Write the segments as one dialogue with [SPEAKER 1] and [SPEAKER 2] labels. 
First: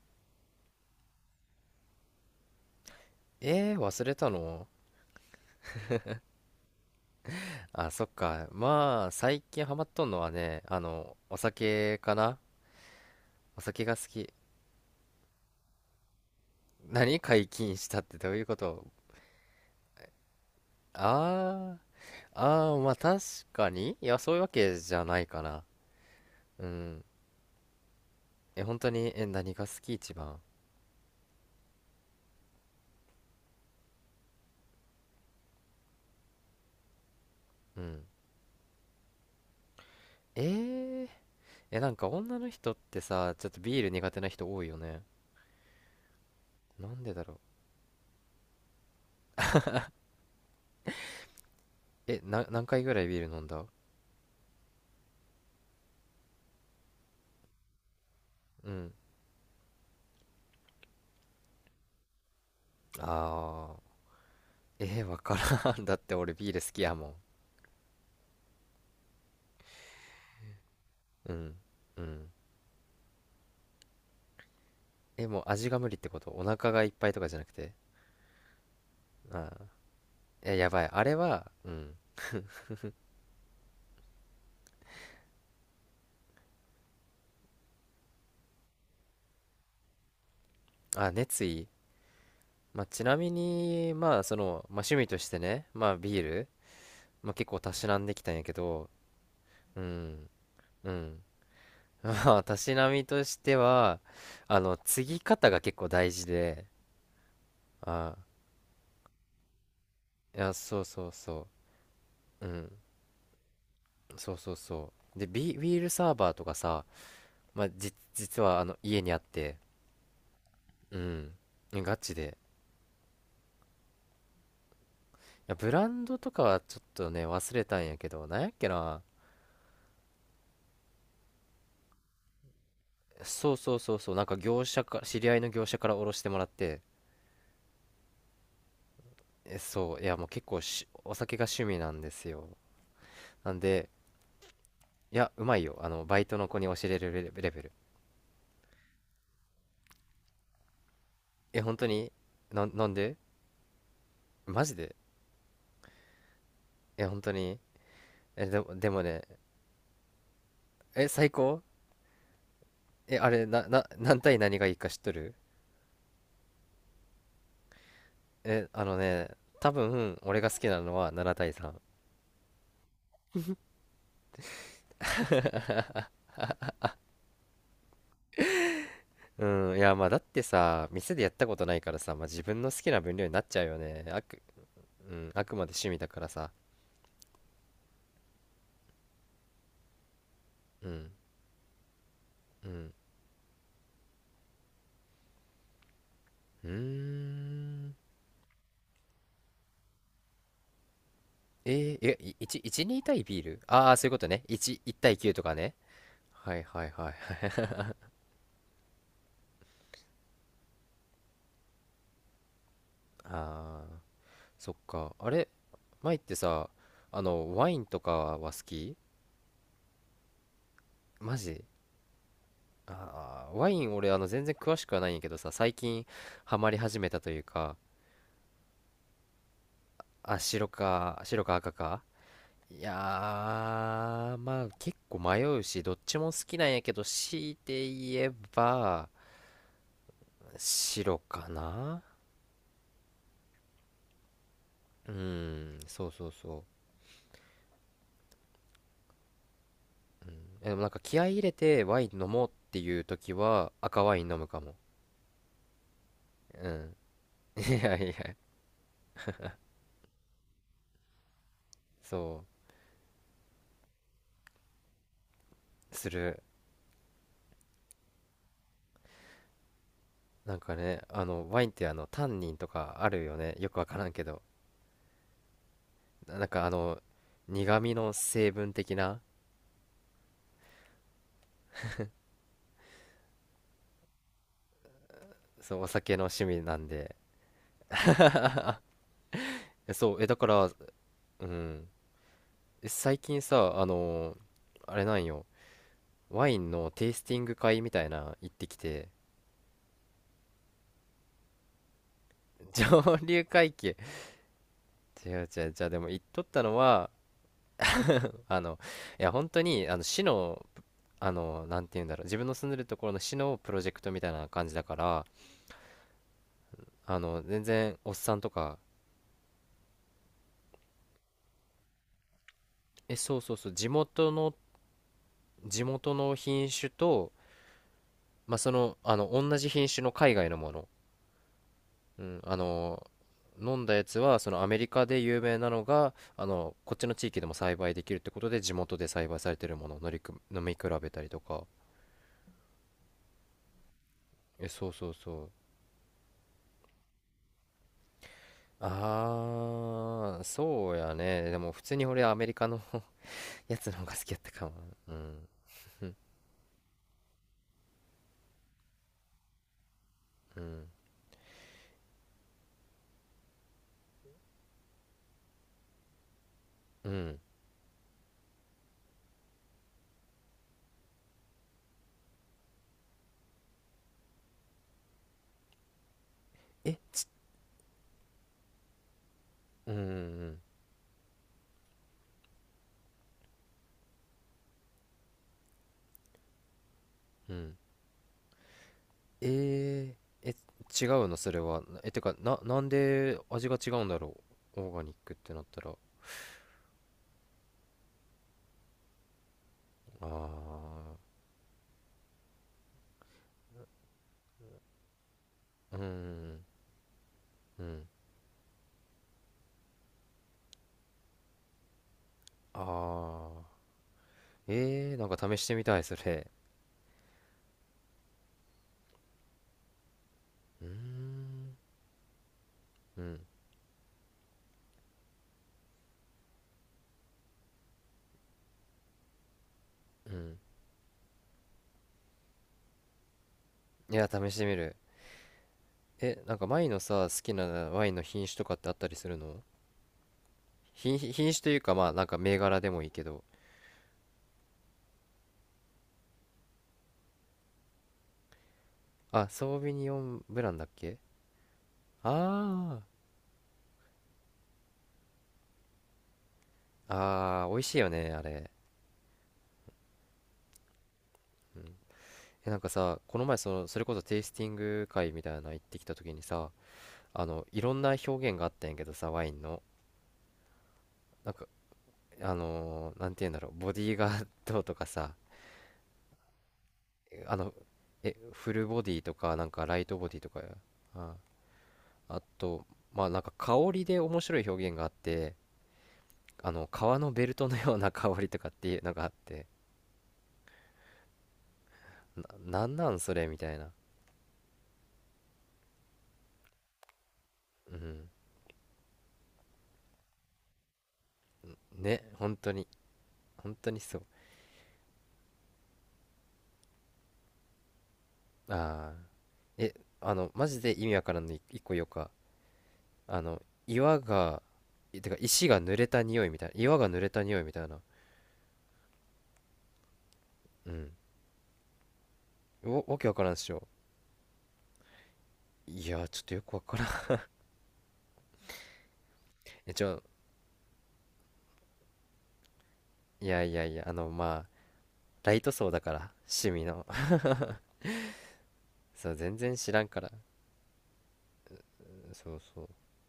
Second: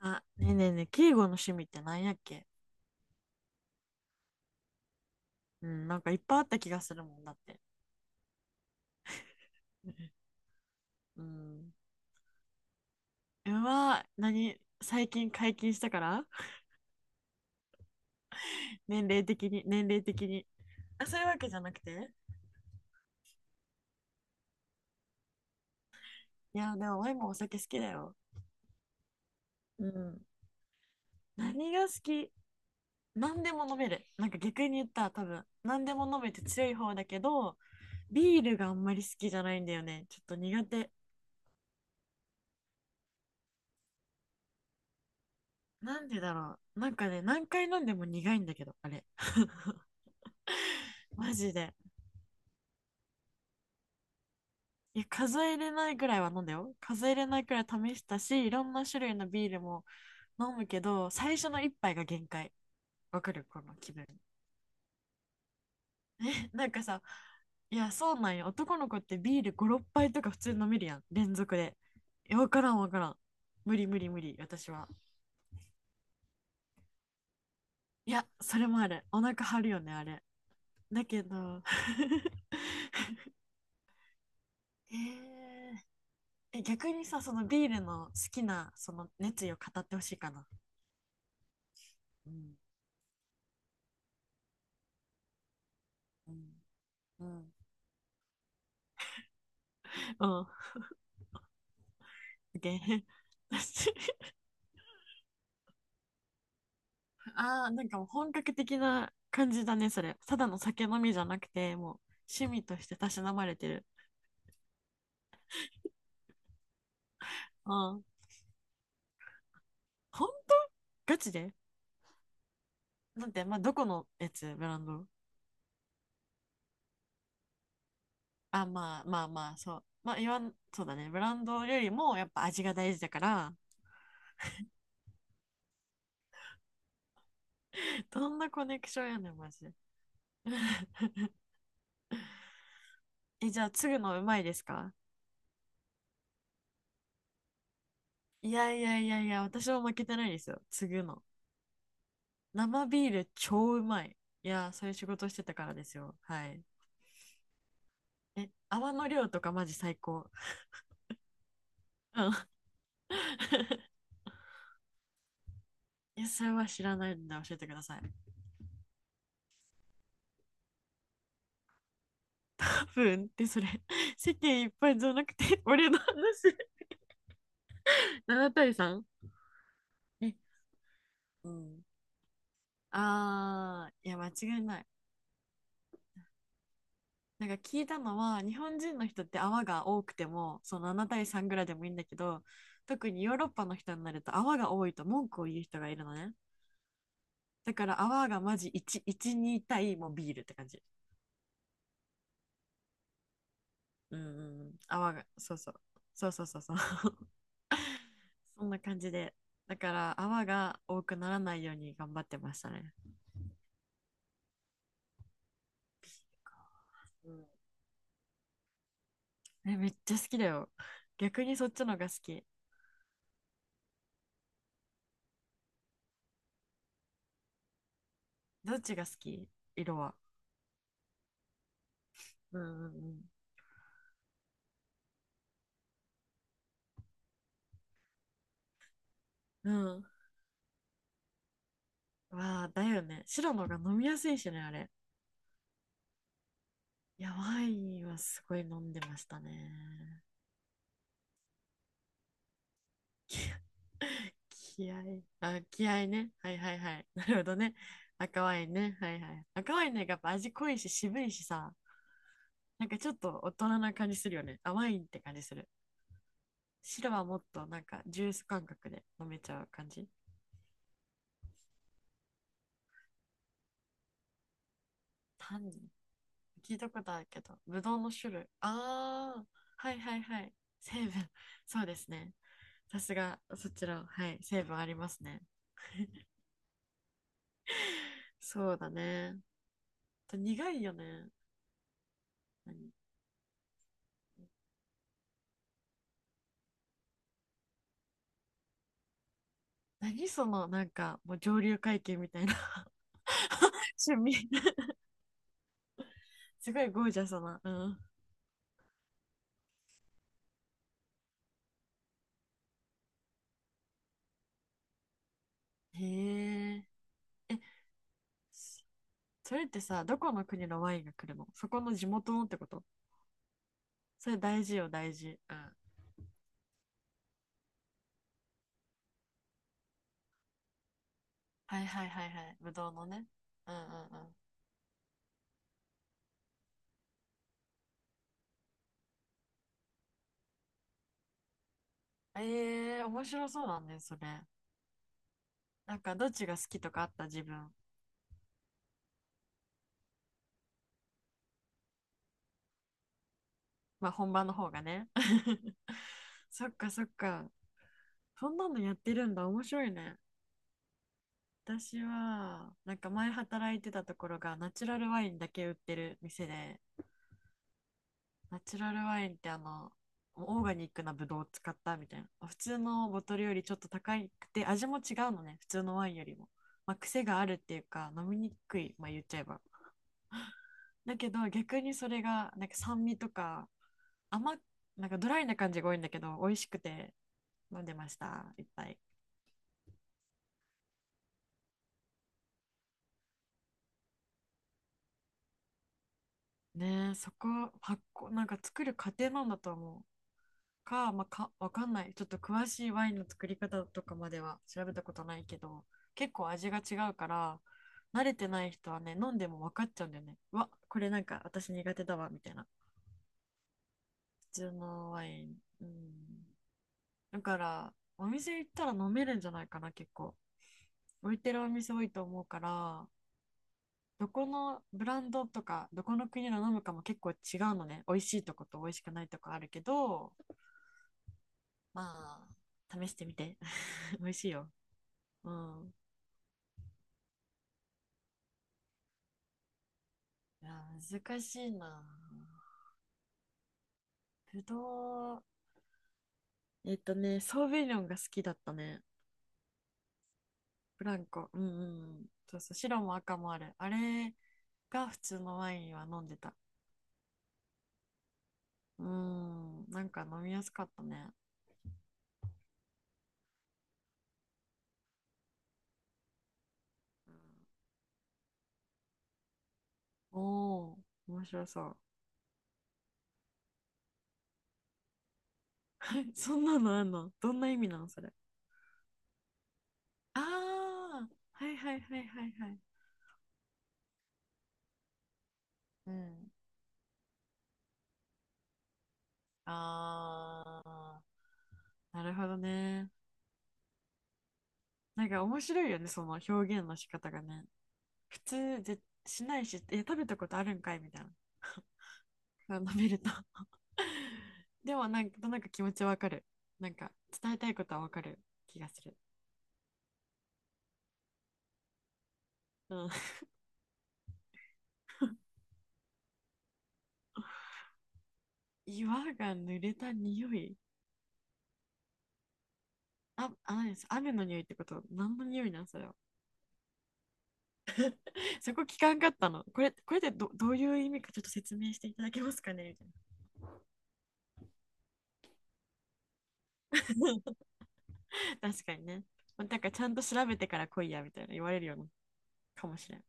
[SPEAKER 1] あ、ねえねえねえ、敬語の趣味って何やっけ。
[SPEAKER 2] えー、忘れたの？
[SPEAKER 1] うん、なんかいっぱいあった気がするもんだって。
[SPEAKER 2] あ、そっか。まあ、最近ハマっとんのはね、
[SPEAKER 1] う
[SPEAKER 2] お
[SPEAKER 1] ん。
[SPEAKER 2] 酒かな。
[SPEAKER 1] う
[SPEAKER 2] お酒が
[SPEAKER 1] わ、
[SPEAKER 2] 好き。
[SPEAKER 1] 何最近解禁したから。
[SPEAKER 2] 何解禁したってどういうこ と？
[SPEAKER 1] 年齢的に、年齢的に。あ、そういうわけじゃな
[SPEAKER 2] あ
[SPEAKER 1] くて。
[SPEAKER 2] ー、ああー、まあ確かに。いや、そういうわけじゃないかな。
[SPEAKER 1] い
[SPEAKER 2] う
[SPEAKER 1] や、でも
[SPEAKER 2] ん。
[SPEAKER 1] ワインもお酒好きだよ。
[SPEAKER 2] え、本当に？え、何が好
[SPEAKER 1] う
[SPEAKER 2] き、一
[SPEAKER 1] ん。
[SPEAKER 2] 番？
[SPEAKER 1] 何が好き？何でも飲める。なんか逆に言ったら多分、何でも飲めて強い方だけど、
[SPEAKER 2] うん。
[SPEAKER 1] ビールがあんまり好きじゃないんだよね。ちょっと
[SPEAKER 2] え
[SPEAKER 1] 苦手。
[SPEAKER 2] ー、え、なんか女の人ってさ、ちょっとビール苦手な人多いよね。
[SPEAKER 1] なんでだろう。
[SPEAKER 2] な
[SPEAKER 1] なん
[SPEAKER 2] ん
[SPEAKER 1] か
[SPEAKER 2] で
[SPEAKER 1] ね、
[SPEAKER 2] だろう。
[SPEAKER 1] 何回飲んでも苦いんだけど、あれ。マジで。
[SPEAKER 2] え、何回ぐらいビール飲んだ？
[SPEAKER 1] いや、数えれないぐらいは飲んだよ。数えれないくらい試したし、いろ
[SPEAKER 2] う
[SPEAKER 1] んな
[SPEAKER 2] ん。
[SPEAKER 1] 種類のビールも飲むけど、最初の一杯が限界。わかるこの
[SPEAKER 2] あ
[SPEAKER 1] 気分？
[SPEAKER 2] ー、わからん。だって俺ビ ール好
[SPEAKER 1] なん
[SPEAKER 2] き
[SPEAKER 1] か
[SPEAKER 2] や
[SPEAKER 1] さ、
[SPEAKER 2] もん。
[SPEAKER 1] いや、そうなんよ。男の子ってビール5、6杯とか普通に飲めるやん。
[SPEAKER 2] う
[SPEAKER 1] 連
[SPEAKER 2] ん
[SPEAKER 1] 続で。
[SPEAKER 2] うん。
[SPEAKER 1] いや、わからんわからん。無理無理無理、私は。
[SPEAKER 2] え、もう味が無理ってこと？お腹がいっぱいとかじゃなくて？
[SPEAKER 1] いや、それもある。お腹
[SPEAKER 2] ああ。
[SPEAKER 1] 張るよね、あれ。
[SPEAKER 2] え、やばい、あ
[SPEAKER 1] だ
[SPEAKER 2] れ
[SPEAKER 1] け
[SPEAKER 2] は。
[SPEAKER 1] ど、
[SPEAKER 2] うん。
[SPEAKER 1] えーえ、逆にさ、そのビールの好きな、その熱意を語ってほしいかな。
[SPEAKER 2] あ、熱意？
[SPEAKER 1] うん。
[SPEAKER 2] まあ、ちなみに、まあ、その、まあ、趣味としてね、まあビー
[SPEAKER 1] う
[SPEAKER 2] ル、
[SPEAKER 1] ん。う
[SPEAKER 2] まあ、結
[SPEAKER 1] ん。
[SPEAKER 2] 構たしなんできたんやけど。う
[SPEAKER 1] う
[SPEAKER 2] ん、
[SPEAKER 1] ん。
[SPEAKER 2] うん。 まあ、たし
[SPEAKER 1] OK。
[SPEAKER 2] なみ としては、継ぎ方が結構大事で。
[SPEAKER 1] ああ、なんかもう
[SPEAKER 2] ああ。
[SPEAKER 1] 本格的な感じだね、それ。た
[SPEAKER 2] い
[SPEAKER 1] だ
[SPEAKER 2] や、
[SPEAKER 1] の
[SPEAKER 2] そう
[SPEAKER 1] 酒飲
[SPEAKER 2] そう
[SPEAKER 1] みじゃな
[SPEAKER 2] そ
[SPEAKER 1] くて、もう
[SPEAKER 2] う。
[SPEAKER 1] 趣
[SPEAKER 2] う
[SPEAKER 1] 味と
[SPEAKER 2] ん。
[SPEAKER 1] してたしなまれてる。
[SPEAKER 2] そうそうそう。で、ビールサーバーとかさ、まあ、
[SPEAKER 1] うん。
[SPEAKER 2] 実はあの家にあって。
[SPEAKER 1] 本当？
[SPEAKER 2] う
[SPEAKER 1] ガ
[SPEAKER 2] ん。
[SPEAKER 1] チで？
[SPEAKER 2] ガチで。
[SPEAKER 1] なんて、まあ、どこのやつ？ブランド？
[SPEAKER 2] や、ブランドとかはちょっとね、忘れたんやけど、なんやっ
[SPEAKER 1] あ、
[SPEAKER 2] け
[SPEAKER 1] ま
[SPEAKER 2] な。
[SPEAKER 1] あまあまあ、そう。まあ、言わん、そうだね。ブランドよりもやっぱ味が大事だか
[SPEAKER 2] そ
[SPEAKER 1] ら、
[SPEAKER 2] うそうそうそう、なんか業者か、知り合いの業者からおろしてもらって、
[SPEAKER 1] どんなコネクションやねん、マ
[SPEAKER 2] え、
[SPEAKER 1] ジで。
[SPEAKER 2] そう、いや、もう結構、お 酒が趣味なんですよ。
[SPEAKER 1] え、
[SPEAKER 2] なん
[SPEAKER 1] じゃあ、
[SPEAKER 2] で、
[SPEAKER 1] 継ぐのうまいですか？
[SPEAKER 2] いや、うまいよ。バイトの子に教えれるレベル。
[SPEAKER 1] いやいやいやいや、私も負けてないですよ。継ぐの。
[SPEAKER 2] え、本当に？
[SPEAKER 1] 生
[SPEAKER 2] なん
[SPEAKER 1] ビー
[SPEAKER 2] で？
[SPEAKER 1] ル超うまい。い
[SPEAKER 2] マ
[SPEAKER 1] や、
[SPEAKER 2] ジ
[SPEAKER 1] そういう
[SPEAKER 2] で？
[SPEAKER 1] 仕事してたからですよ。はい。
[SPEAKER 2] え、本当に？え、
[SPEAKER 1] え、
[SPEAKER 2] でも、で
[SPEAKER 1] 泡
[SPEAKER 2] も
[SPEAKER 1] の
[SPEAKER 2] ね、
[SPEAKER 1] 量とかマジ最高。
[SPEAKER 2] え、最高？
[SPEAKER 1] うん。
[SPEAKER 2] え、あれ、何対何がいいか知っとる？
[SPEAKER 1] いや、それは知らないんで教えてください。
[SPEAKER 2] え、あのね、多分、俺が好きなのは7対3。
[SPEAKER 1] カプンってそれ、世間いっぱいじゃなくて、俺の話。7対 3？
[SPEAKER 2] うん、いやまあだっ
[SPEAKER 1] え、
[SPEAKER 2] てさ、店でやった
[SPEAKER 1] う
[SPEAKER 2] ことない
[SPEAKER 1] ん。
[SPEAKER 2] からさ、まあ、自分の好きな分量になっちゃうよ
[SPEAKER 1] あ
[SPEAKER 2] ね。
[SPEAKER 1] ー、いや、間違いない。
[SPEAKER 2] うん、あくまで趣味だからさ。
[SPEAKER 1] なんか聞いたのは、日本人の人って泡が多くても、そ
[SPEAKER 2] う
[SPEAKER 1] の7
[SPEAKER 2] ん、
[SPEAKER 1] 対3ぐらいでもいいんだけど、
[SPEAKER 2] うん、
[SPEAKER 1] 特にヨーロッパの人になると泡が多いと文句を言う人がいるのね。
[SPEAKER 2] うー
[SPEAKER 1] だから
[SPEAKER 2] ん。
[SPEAKER 1] 泡がマジ1、1、2対もうビールって感じ。
[SPEAKER 2] ええ、1、1、2対ビール。ああー、そういう
[SPEAKER 1] う
[SPEAKER 2] こ
[SPEAKER 1] ん
[SPEAKER 2] と
[SPEAKER 1] う
[SPEAKER 2] ね。
[SPEAKER 1] んうん。
[SPEAKER 2] 1、1
[SPEAKER 1] 泡
[SPEAKER 2] 対
[SPEAKER 1] が、
[SPEAKER 2] 9とか
[SPEAKER 1] そうそ
[SPEAKER 2] ね。
[SPEAKER 1] う。そうそう
[SPEAKER 2] は
[SPEAKER 1] そう
[SPEAKER 2] い
[SPEAKER 1] そう。
[SPEAKER 2] はいはい。
[SPEAKER 1] そんな感じで。だから泡が多くならないように頑張ってましたね。
[SPEAKER 2] ああ、そっか。あれ、前ってさ、
[SPEAKER 1] うん。
[SPEAKER 2] ワインとかは好き？
[SPEAKER 1] え、めっちゃ好きだよ。
[SPEAKER 2] マ
[SPEAKER 1] 逆に
[SPEAKER 2] ジ？
[SPEAKER 1] そっちのが好き。
[SPEAKER 2] ああー、ワイン俺、全然詳しくはないんやけどさ、最近ハマり始めたというか、
[SPEAKER 1] どっちが好き？色は。
[SPEAKER 2] あ、白か赤か？
[SPEAKER 1] うん
[SPEAKER 2] い
[SPEAKER 1] う
[SPEAKER 2] や
[SPEAKER 1] ん
[SPEAKER 2] ー、まあ結構迷うし、どっちも好きなんやけど、強いて言えば、
[SPEAKER 1] うん。うん。
[SPEAKER 2] 白かな。
[SPEAKER 1] わあ、だよね。白のが飲みやすいしね、あれ。
[SPEAKER 2] うん、そうそうそう。
[SPEAKER 1] いや、ワインはすごい飲んでましたね。
[SPEAKER 2] え、でもなんか気合い入れてワイン飲もうっていう 時
[SPEAKER 1] 気
[SPEAKER 2] は赤ワイン飲むかも。
[SPEAKER 1] 気合い。あ、気合いね。はい
[SPEAKER 2] う
[SPEAKER 1] はい
[SPEAKER 2] ん。
[SPEAKER 1] はい。なるほど
[SPEAKER 2] い
[SPEAKER 1] ね。
[SPEAKER 2] やいや、
[SPEAKER 1] 赤ワインね。はいはい。赤ワインね、やっぱ味濃いし渋いしさ。
[SPEAKER 2] そ
[SPEAKER 1] なんかちょっと大人な感じするよね。あ、ワインって感じする。
[SPEAKER 2] う、する。
[SPEAKER 1] 白はもっとなんかジュース感覚で飲めちゃう感じ。
[SPEAKER 2] なんかね、ワインってタンニンとかあるよね。よくわからんけど。
[SPEAKER 1] 単に
[SPEAKER 2] なんか
[SPEAKER 1] 聞いたことあるけど、
[SPEAKER 2] 苦
[SPEAKER 1] ぶ
[SPEAKER 2] 味
[SPEAKER 1] どうの
[SPEAKER 2] の
[SPEAKER 1] 種類？
[SPEAKER 2] 成分的な、
[SPEAKER 1] ああ、はいはいはい。成分。そうですね。さすがそちら。はい、成分ありますね。
[SPEAKER 2] そう、お酒の趣味なんで。
[SPEAKER 1] そうだね。
[SPEAKER 2] え、そう、え、
[SPEAKER 1] あ
[SPEAKER 2] だ
[SPEAKER 1] と
[SPEAKER 2] から、
[SPEAKER 1] 苦いよね。
[SPEAKER 2] うん。
[SPEAKER 1] 何？
[SPEAKER 2] 最近さ、あれなんよ、ワインのテイスティング会みたいな行ってきて、
[SPEAKER 1] 何そのなんかもう上流階級みたいな。
[SPEAKER 2] 上流階級、
[SPEAKER 1] 趣味？
[SPEAKER 2] 違う違う、じゃあでも行っとった
[SPEAKER 1] す
[SPEAKER 2] の
[SPEAKER 1] ごいゴ
[SPEAKER 2] は、
[SPEAKER 1] ージャスな、うん。
[SPEAKER 2] あの、いや本当に、市の、なんて言うんだろう、自分の住んでるところの市のプロジェクトみたいな感じだから、
[SPEAKER 1] へええ、
[SPEAKER 2] 全然おっさんとか、
[SPEAKER 1] そ、それってさ、どこの国のワインが来るの？そこの地元のってこと？
[SPEAKER 2] え、そうそうそう、
[SPEAKER 1] それ大事よ、大事。うん。
[SPEAKER 2] 地元の品種と、まあ、同じ品種の海外のもの。
[SPEAKER 1] はいはい
[SPEAKER 2] う
[SPEAKER 1] はい
[SPEAKER 2] ん、
[SPEAKER 1] はい。ぶどうのね。うん
[SPEAKER 2] 飲
[SPEAKER 1] うんう
[SPEAKER 2] んだやつ
[SPEAKER 1] ん。
[SPEAKER 2] はそのアメリカで有名なのがこっちの地域でも栽培できるってことで、地元で栽培されてるものを乗りく飲み比べたりとか。
[SPEAKER 1] ええー、面白そうだね、それ。
[SPEAKER 2] え、そうそうそう。
[SPEAKER 1] なんか、どっちが好きとかあった自分？
[SPEAKER 2] ああー、そうやね。でも普通に俺アメリカの やつの方
[SPEAKER 1] ま
[SPEAKER 2] が
[SPEAKER 1] あ、
[SPEAKER 2] 好き
[SPEAKER 1] 本
[SPEAKER 2] やっ
[SPEAKER 1] 場
[SPEAKER 2] た
[SPEAKER 1] の
[SPEAKER 2] か
[SPEAKER 1] 方
[SPEAKER 2] も。
[SPEAKER 1] がね。
[SPEAKER 2] うん、
[SPEAKER 1] そっかそっか。そんなのやってるんだ。面白いね。
[SPEAKER 2] うん、
[SPEAKER 1] 私は、なんか前働いてたところが、ナチュラルワインだけ売ってる店で、
[SPEAKER 2] うん。
[SPEAKER 1] ナチュラルワインってオーガニックなブドウを使ったみたいな。普通のボトルよりちょっと高くて、味も違うのね。普通のワインよりも。ま
[SPEAKER 2] え
[SPEAKER 1] あ、癖
[SPEAKER 2] ち
[SPEAKER 1] があるっていうか、飲みにくい。まあ、言っちゃえば。
[SPEAKER 2] うん、うん、
[SPEAKER 1] だけど逆にそれがなんか酸味とか、甘っ、なんかドライな感じが多いんだけど、美味しくて
[SPEAKER 2] うん。
[SPEAKER 1] 飲んでましたいっぱい。
[SPEAKER 2] ええ、違うのそれは？え、てかな、なんで味が違うんだろう？オーガニックってなったら。あ
[SPEAKER 1] ねえ、そこ。発酵？なんか作る過程なんだと思うか、まあ、かわかんない。ちょっと詳しいワインの作り方とかまでは調べたことないけど、
[SPEAKER 2] あー。う
[SPEAKER 1] 結構
[SPEAKER 2] ん、
[SPEAKER 1] 味が違うから、
[SPEAKER 2] うん。
[SPEAKER 1] 慣れてない人はね、飲んでも分かっちゃうんだよね。うわこれなんか私苦手だわみたいな。
[SPEAKER 2] ああ。
[SPEAKER 1] 普通の
[SPEAKER 2] えー、
[SPEAKER 1] ワ
[SPEAKER 2] なん
[SPEAKER 1] イン。
[SPEAKER 2] か試してみ
[SPEAKER 1] うん。
[SPEAKER 2] たい、それ。
[SPEAKER 1] だからお店行ったら飲めるんじゃないかな、結構。
[SPEAKER 2] うー
[SPEAKER 1] 置いてるお
[SPEAKER 2] ん。
[SPEAKER 1] 店多いと思うから。
[SPEAKER 2] うん。
[SPEAKER 1] どこのブランドとかどこの国の飲むかも結構違うのね。美味しいとこと美味しくないとこあるけ
[SPEAKER 2] う
[SPEAKER 1] ど、
[SPEAKER 2] ん。
[SPEAKER 1] まあ試してみて。
[SPEAKER 2] い
[SPEAKER 1] 美
[SPEAKER 2] や、
[SPEAKER 1] 味
[SPEAKER 2] 試
[SPEAKER 1] しい
[SPEAKER 2] して
[SPEAKER 1] よ。
[SPEAKER 2] みる。
[SPEAKER 1] うん。
[SPEAKER 2] え、なんか前のさ、好きなワインの品種とかってあったりするの？
[SPEAKER 1] いや、難
[SPEAKER 2] 品
[SPEAKER 1] し
[SPEAKER 2] 種と
[SPEAKER 1] い
[SPEAKER 2] いうか、
[SPEAKER 1] な。
[SPEAKER 2] まあ、なんか銘柄でもいいけど。
[SPEAKER 1] ぶどう。えっとね、ソーヴィニョンが好きだったね。
[SPEAKER 2] あ、ソービニオンブランだっ
[SPEAKER 1] ブ
[SPEAKER 2] け？
[SPEAKER 1] ランコ、うんうん、そうそう。
[SPEAKER 2] あ
[SPEAKER 1] 白も赤もあるあれが。普通のワインは飲んでた。
[SPEAKER 2] あ。ああ、美味しいよね、あれ。
[SPEAKER 1] うん、なんか飲みやすかったね、
[SPEAKER 2] え、なんかさ、この前、それこそテイスティング会みたいなの行ってきた時にさ、
[SPEAKER 1] うん。
[SPEAKER 2] いろんな表現があったんやけどさ、ワインの。
[SPEAKER 1] おお、面
[SPEAKER 2] なんか、
[SPEAKER 1] 白そう。
[SPEAKER 2] なんて言うんだろう、ボディーガードとかさ、
[SPEAKER 1] はい、そんなのあんの？ど
[SPEAKER 2] あ
[SPEAKER 1] んな
[SPEAKER 2] の、
[SPEAKER 1] 意味なのそれ。
[SPEAKER 2] え、フルボディとか、なんかライトボディ
[SPEAKER 1] あ
[SPEAKER 2] とかや、
[SPEAKER 1] あ、
[SPEAKER 2] あ、
[SPEAKER 1] はいはいはいは
[SPEAKER 2] あ
[SPEAKER 1] いはい。
[SPEAKER 2] と、まあなんか香りで面白い表現があって、
[SPEAKER 1] あ、うん。
[SPEAKER 2] 革のベルトのような香りとかっていうのがあって、
[SPEAKER 1] あ、あ、なるほど
[SPEAKER 2] な、なん
[SPEAKER 1] ね。
[SPEAKER 2] なん、それみたいな。
[SPEAKER 1] なんか面白いよね、その表現の仕方がね。
[SPEAKER 2] うん。
[SPEAKER 1] 普通ぜしないし、え、食べたことあるんかいみたい
[SPEAKER 2] ね、本当
[SPEAKER 1] な。飲
[SPEAKER 2] に、
[SPEAKER 1] めると。
[SPEAKER 2] 本当にそう。
[SPEAKER 1] でもなんか、なんか気持ちわかる。なんか伝えたいことはわかる気がす
[SPEAKER 2] ああ。
[SPEAKER 1] る。
[SPEAKER 2] え、マジで意味わからんのい一個よか。
[SPEAKER 1] うん。
[SPEAKER 2] あの、岩が、いてか石が濡れた匂いみたいな。岩が濡れた匂いみ たいな。
[SPEAKER 1] 岩が濡れた匂い。
[SPEAKER 2] うん。わけわから
[SPEAKER 1] あ、
[SPEAKER 2] んっし
[SPEAKER 1] あ、
[SPEAKER 2] ょ。
[SPEAKER 1] 何です。雨の匂いってこと？何の匂いなんそれ
[SPEAKER 2] い
[SPEAKER 1] は。
[SPEAKER 2] や、ちょっとよくわからん。
[SPEAKER 1] そこ聞かんかったの？こ
[SPEAKER 2] え、
[SPEAKER 1] れ、
[SPEAKER 2] じゃ
[SPEAKER 1] これ
[SPEAKER 2] あ、
[SPEAKER 1] でどういう意味かちょっと説明していただけますかねみたいな。
[SPEAKER 2] いやいやいや、まあライト層だから、趣味の。
[SPEAKER 1] 確かに ね。
[SPEAKER 2] そう、全
[SPEAKER 1] なん
[SPEAKER 2] 然知
[SPEAKER 1] かち
[SPEAKER 2] らん
[SPEAKER 1] ゃん
[SPEAKER 2] か
[SPEAKER 1] と
[SPEAKER 2] ら。
[SPEAKER 1] 調べてから来いやみたいな言われるような
[SPEAKER 2] そうそ
[SPEAKER 1] か
[SPEAKER 2] う。
[SPEAKER 1] もしれん。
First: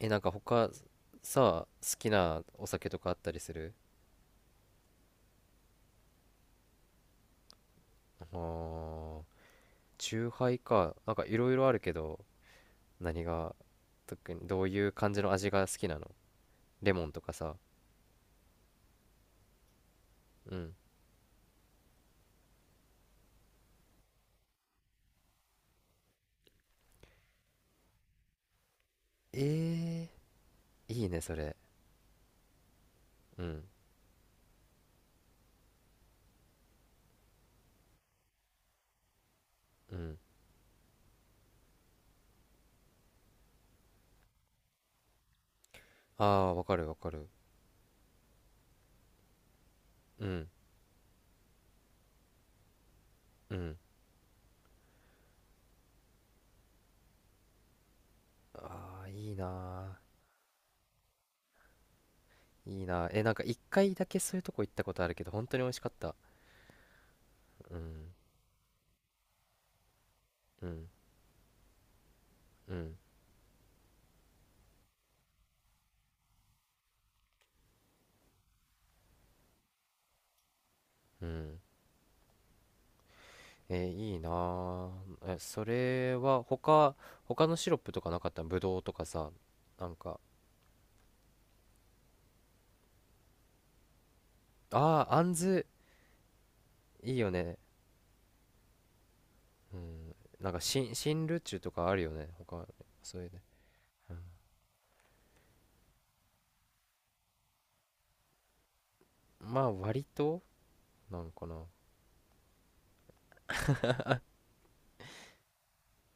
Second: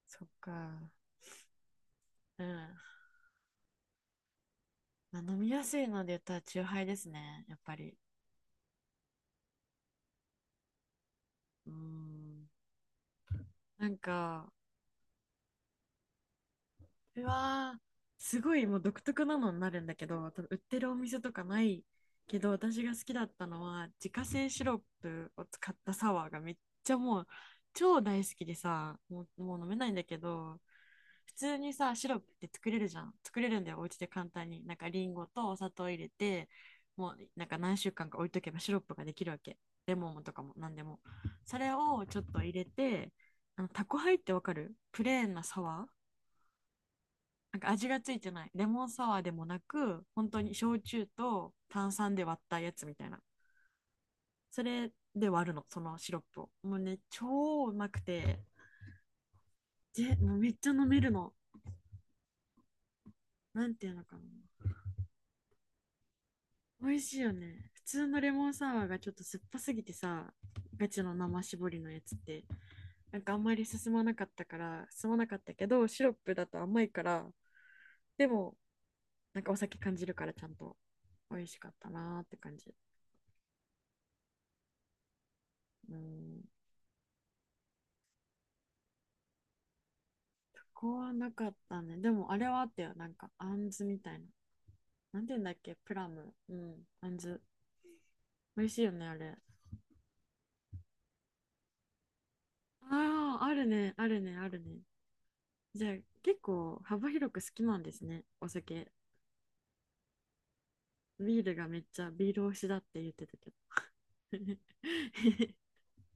[SPEAKER 2] え、なん
[SPEAKER 1] そっ
[SPEAKER 2] か他
[SPEAKER 1] か。
[SPEAKER 2] さ、好きな
[SPEAKER 1] う
[SPEAKER 2] お
[SPEAKER 1] ん。
[SPEAKER 2] 酒とかあったりする？
[SPEAKER 1] まあ、飲みやすいので言ったら中杯ハイですね。やっぱり。
[SPEAKER 2] あー、チューハイか。なんかいろいろ
[SPEAKER 1] う
[SPEAKER 2] あ
[SPEAKER 1] ー
[SPEAKER 2] るけど、
[SPEAKER 1] ん。
[SPEAKER 2] 何が
[SPEAKER 1] なん
[SPEAKER 2] 特に
[SPEAKER 1] か、
[SPEAKER 2] どういう感じの味が好きなの？レモンと
[SPEAKER 1] う
[SPEAKER 2] かさ。
[SPEAKER 1] わー、すごいもう独特なのになるんだけど、多分
[SPEAKER 2] う
[SPEAKER 1] 売っ
[SPEAKER 2] ん。
[SPEAKER 1] てるお店とかないけど、私が好きだったのは自家製シロップを使ったサワーがめっちゃもう超大好きでさ、もう、もう飲めないんだ
[SPEAKER 2] え
[SPEAKER 1] けど。
[SPEAKER 2] ー、いいね、
[SPEAKER 1] 普
[SPEAKER 2] それ。
[SPEAKER 1] 通にさ、シロップって作れるじゃん。作
[SPEAKER 2] う
[SPEAKER 1] れる
[SPEAKER 2] ん。
[SPEAKER 1] んだよ、お家で簡単に。なんかリンゴとお砂糖入れて、もうなんか何週間か置いとけばシロップができるわけ。レ
[SPEAKER 2] う
[SPEAKER 1] モ
[SPEAKER 2] ん。
[SPEAKER 1] ンとかも何でも。それをちょっと入れて、あのタコハイってわかる？プレーンなサワー、
[SPEAKER 2] ああー、わかるわかる。
[SPEAKER 1] なんか味がついてないレモンサワーでもなく、
[SPEAKER 2] う
[SPEAKER 1] 本当
[SPEAKER 2] ん。
[SPEAKER 1] に焼酎と炭酸で割ったやつみたいな。
[SPEAKER 2] うん。
[SPEAKER 1] それで割るの、そのシロップを。もうね、超うまくて、
[SPEAKER 2] ああー、いいな
[SPEAKER 1] ぜ、もうめっちゃ飲めるの。
[SPEAKER 2] ー。いいなー。え、なんか一
[SPEAKER 1] なんてい
[SPEAKER 2] 回
[SPEAKER 1] う
[SPEAKER 2] だ
[SPEAKER 1] のか
[SPEAKER 2] けそういうとこ
[SPEAKER 1] な、
[SPEAKER 2] 行ったことあるけど、本当に美味しかった。
[SPEAKER 1] 美味しいよね。
[SPEAKER 2] う
[SPEAKER 1] 普
[SPEAKER 2] ん、
[SPEAKER 1] 通のレモンサワーがちょっと酸っぱすぎてさ、
[SPEAKER 2] うん、
[SPEAKER 1] ガチの生搾りのやつって、
[SPEAKER 2] うん、
[SPEAKER 1] なんかあんまり進まなかったから、進まなかったけど、シロップだと甘いから、でもなんかお酒感じるからちゃんと、
[SPEAKER 2] う
[SPEAKER 1] 美味し
[SPEAKER 2] ん。
[SPEAKER 1] かったなーって感じ。
[SPEAKER 2] えー、いいな。あ、え、そ
[SPEAKER 1] う
[SPEAKER 2] れは
[SPEAKER 1] ん。
[SPEAKER 2] 他、他のシロップとかなかった？ぶどうとかさ、なんか、
[SPEAKER 1] そこはなかったね。でもあれはあったよ。なんか、あんずみたいな。
[SPEAKER 2] ああー、
[SPEAKER 1] な
[SPEAKER 2] あ
[SPEAKER 1] んて
[SPEAKER 2] ん
[SPEAKER 1] 言うんだっ
[SPEAKER 2] ず。
[SPEAKER 1] け、プラム。うん。あ
[SPEAKER 2] い
[SPEAKER 1] ん
[SPEAKER 2] いよ
[SPEAKER 1] ず。
[SPEAKER 2] ね。
[SPEAKER 1] 美味しいよね、あれ。
[SPEAKER 2] うん、なんか新ルチュとかあるよね、他。そういう
[SPEAKER 1] あ
[SPEAKER 2] ね。
[SPEAKER 1] あ、あるね、あるね、あるね。じゃあ、結構幅広く好きなんですね、お酒。
[SPEAKER 2] まあ割と、なん
[SPEAKER 1] ビー
[SPEAKER 2] か
[SPEAKER 1] ル
[SPEAKER 2] な。
[SPEAKER 1] がめっちゃビール推しだって言ってたけど。